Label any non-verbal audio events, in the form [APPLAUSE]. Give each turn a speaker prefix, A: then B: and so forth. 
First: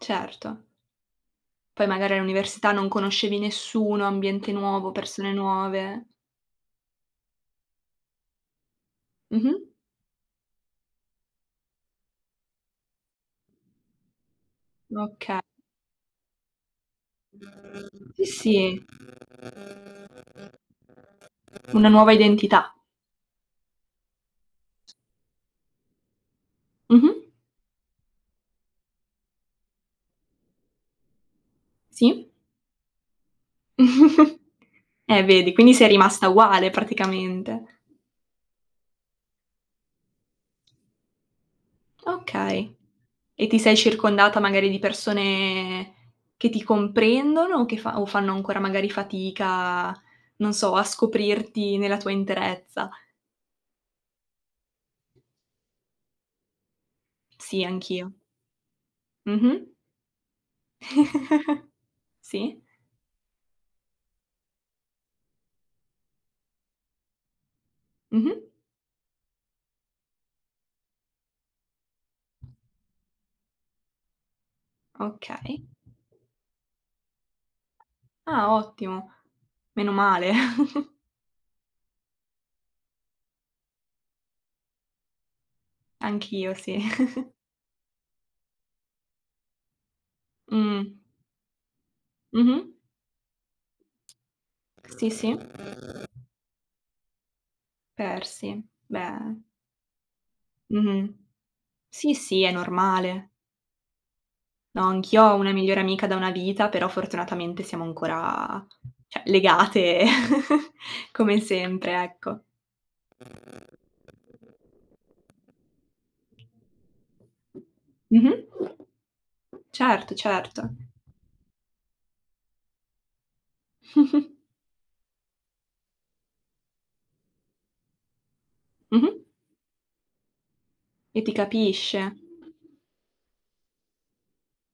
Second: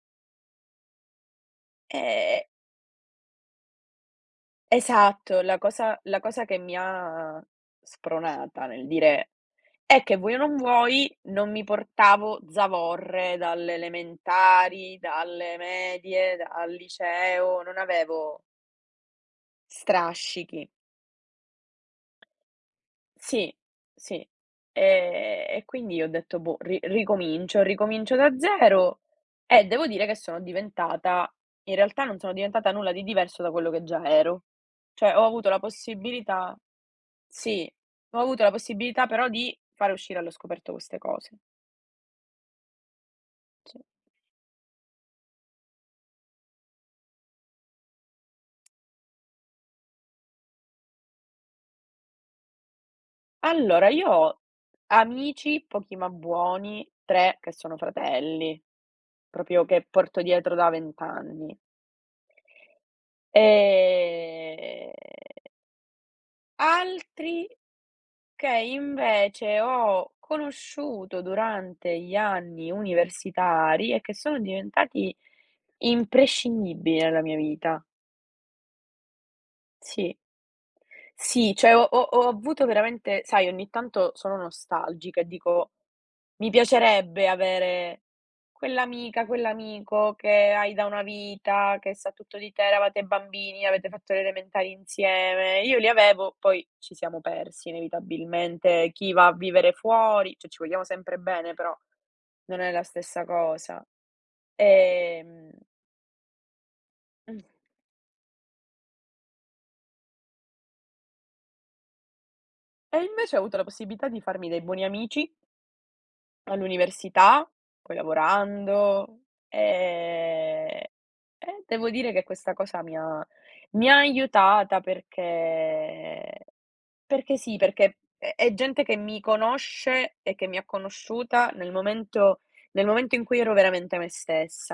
A: Certo. Poi magari
B: E
A: all'università non conoscevi nessuno, ambiente nuovo, persone
B: Esatto, la cosa
A: nuove.
B: la cosa che mi ha spronata nel dire
A: Mh-mh.
B: è che vuoi o non vuoi non mi portavo zavorre dalle elementari,
A: Oka
B: dalle medie, dal liceo, non
A: Sì,
B: avevo
A: sì.
B: strascichi.
A: Una nuova identità.
B: Sì, sì. Ehm, e quindi ho detto: “Boh, ri
A: Mh-mh.
B: ricomincio, ricomincio da zero”, e devo dire che sono diventata in realtà non
A: Sì.
B: sono diventata nulla di diverso da quello che già
A: [CHUCKLES]
B: ero. Cioè,
A: Eh,
B: ho avuto
A: vedi.
B: la
A: Quindi sei rimasta
B: possibilità
A: uguale
B: sì,
A: praticamente.
B: ho avuto la possibilità però di fare uscire allo scoperto queste cose.
A: Okay. E ti sei
B: Sì.
A: circondata magari di persone che ti comprendono o che fan o fanno ancora magari fatica, non so, a scoprirti nella tua interezza?
B: Allora, io ho amici, pochi ma buoni; 3 che
A: Sì,
B: sono
A: anch'io.
B: fratelli; proprio
A: Mh-mh.
B: che porto dietro da 20 anni.
A: [CHUCKLES] Sì.
B: Ehm altri
A: Mh-mh.
B: che invece ho conosciuto durante gli anni universitari e che sono diventati
A: Okay.
B: imprescindibili nella mia vita.
A: Ah ottimo. Meno
B: Sì.
A: male. [CHUCKLES]
B: Sì, cioè ho ho ho avuto veramente sai, ogni tanto sono nostalgica e dico: “Mi
A: Anch'io, sì.
B: piacerebbe
A: [CHUCKLES]
B: avere quell'amica, quell'amico che hai da
A: Mh.
B: una vita, che sa tutto di te,
A: Mh-mh.
B: eravate bambini, avete fatto le elementari
A: Sì, sì.
B: insieme”. Io li avevo, poi ci siamo persi
A: Persi,
B: inevitabilmente. Chi va a
A: beh.
B: vivere fuori cioè ci vogliamo
A: Mh-mh.
B: sempre bene però,
A: Sì, sì, è
B: non è la stessa
A: normale.
B: cosa.
A: No, anch'io ho
B: Ehm
A: una migliore amica da una vita, però
B: Mh.
A: fortunatamente siamo ancora, cioè, legate [LAUGHS] come sempre, ecco.
B: E invece ho avuto la possibilità di farmi dei buoni amici all'università, poi
A: Mh-mh.
B: lavorando;
A: Certo, certo.
B: e e devo dire che questa cosa mi ha mi ha
A: [CHUCKLES]
B: aiutata perché perché sì, perché è è gente che mi
A: Mh-mh.
B: conosce e che mi ha
A: E ti
B: conosciuta nel
A: capisce.
B: momento nel momento in cui ero veramente me stessa.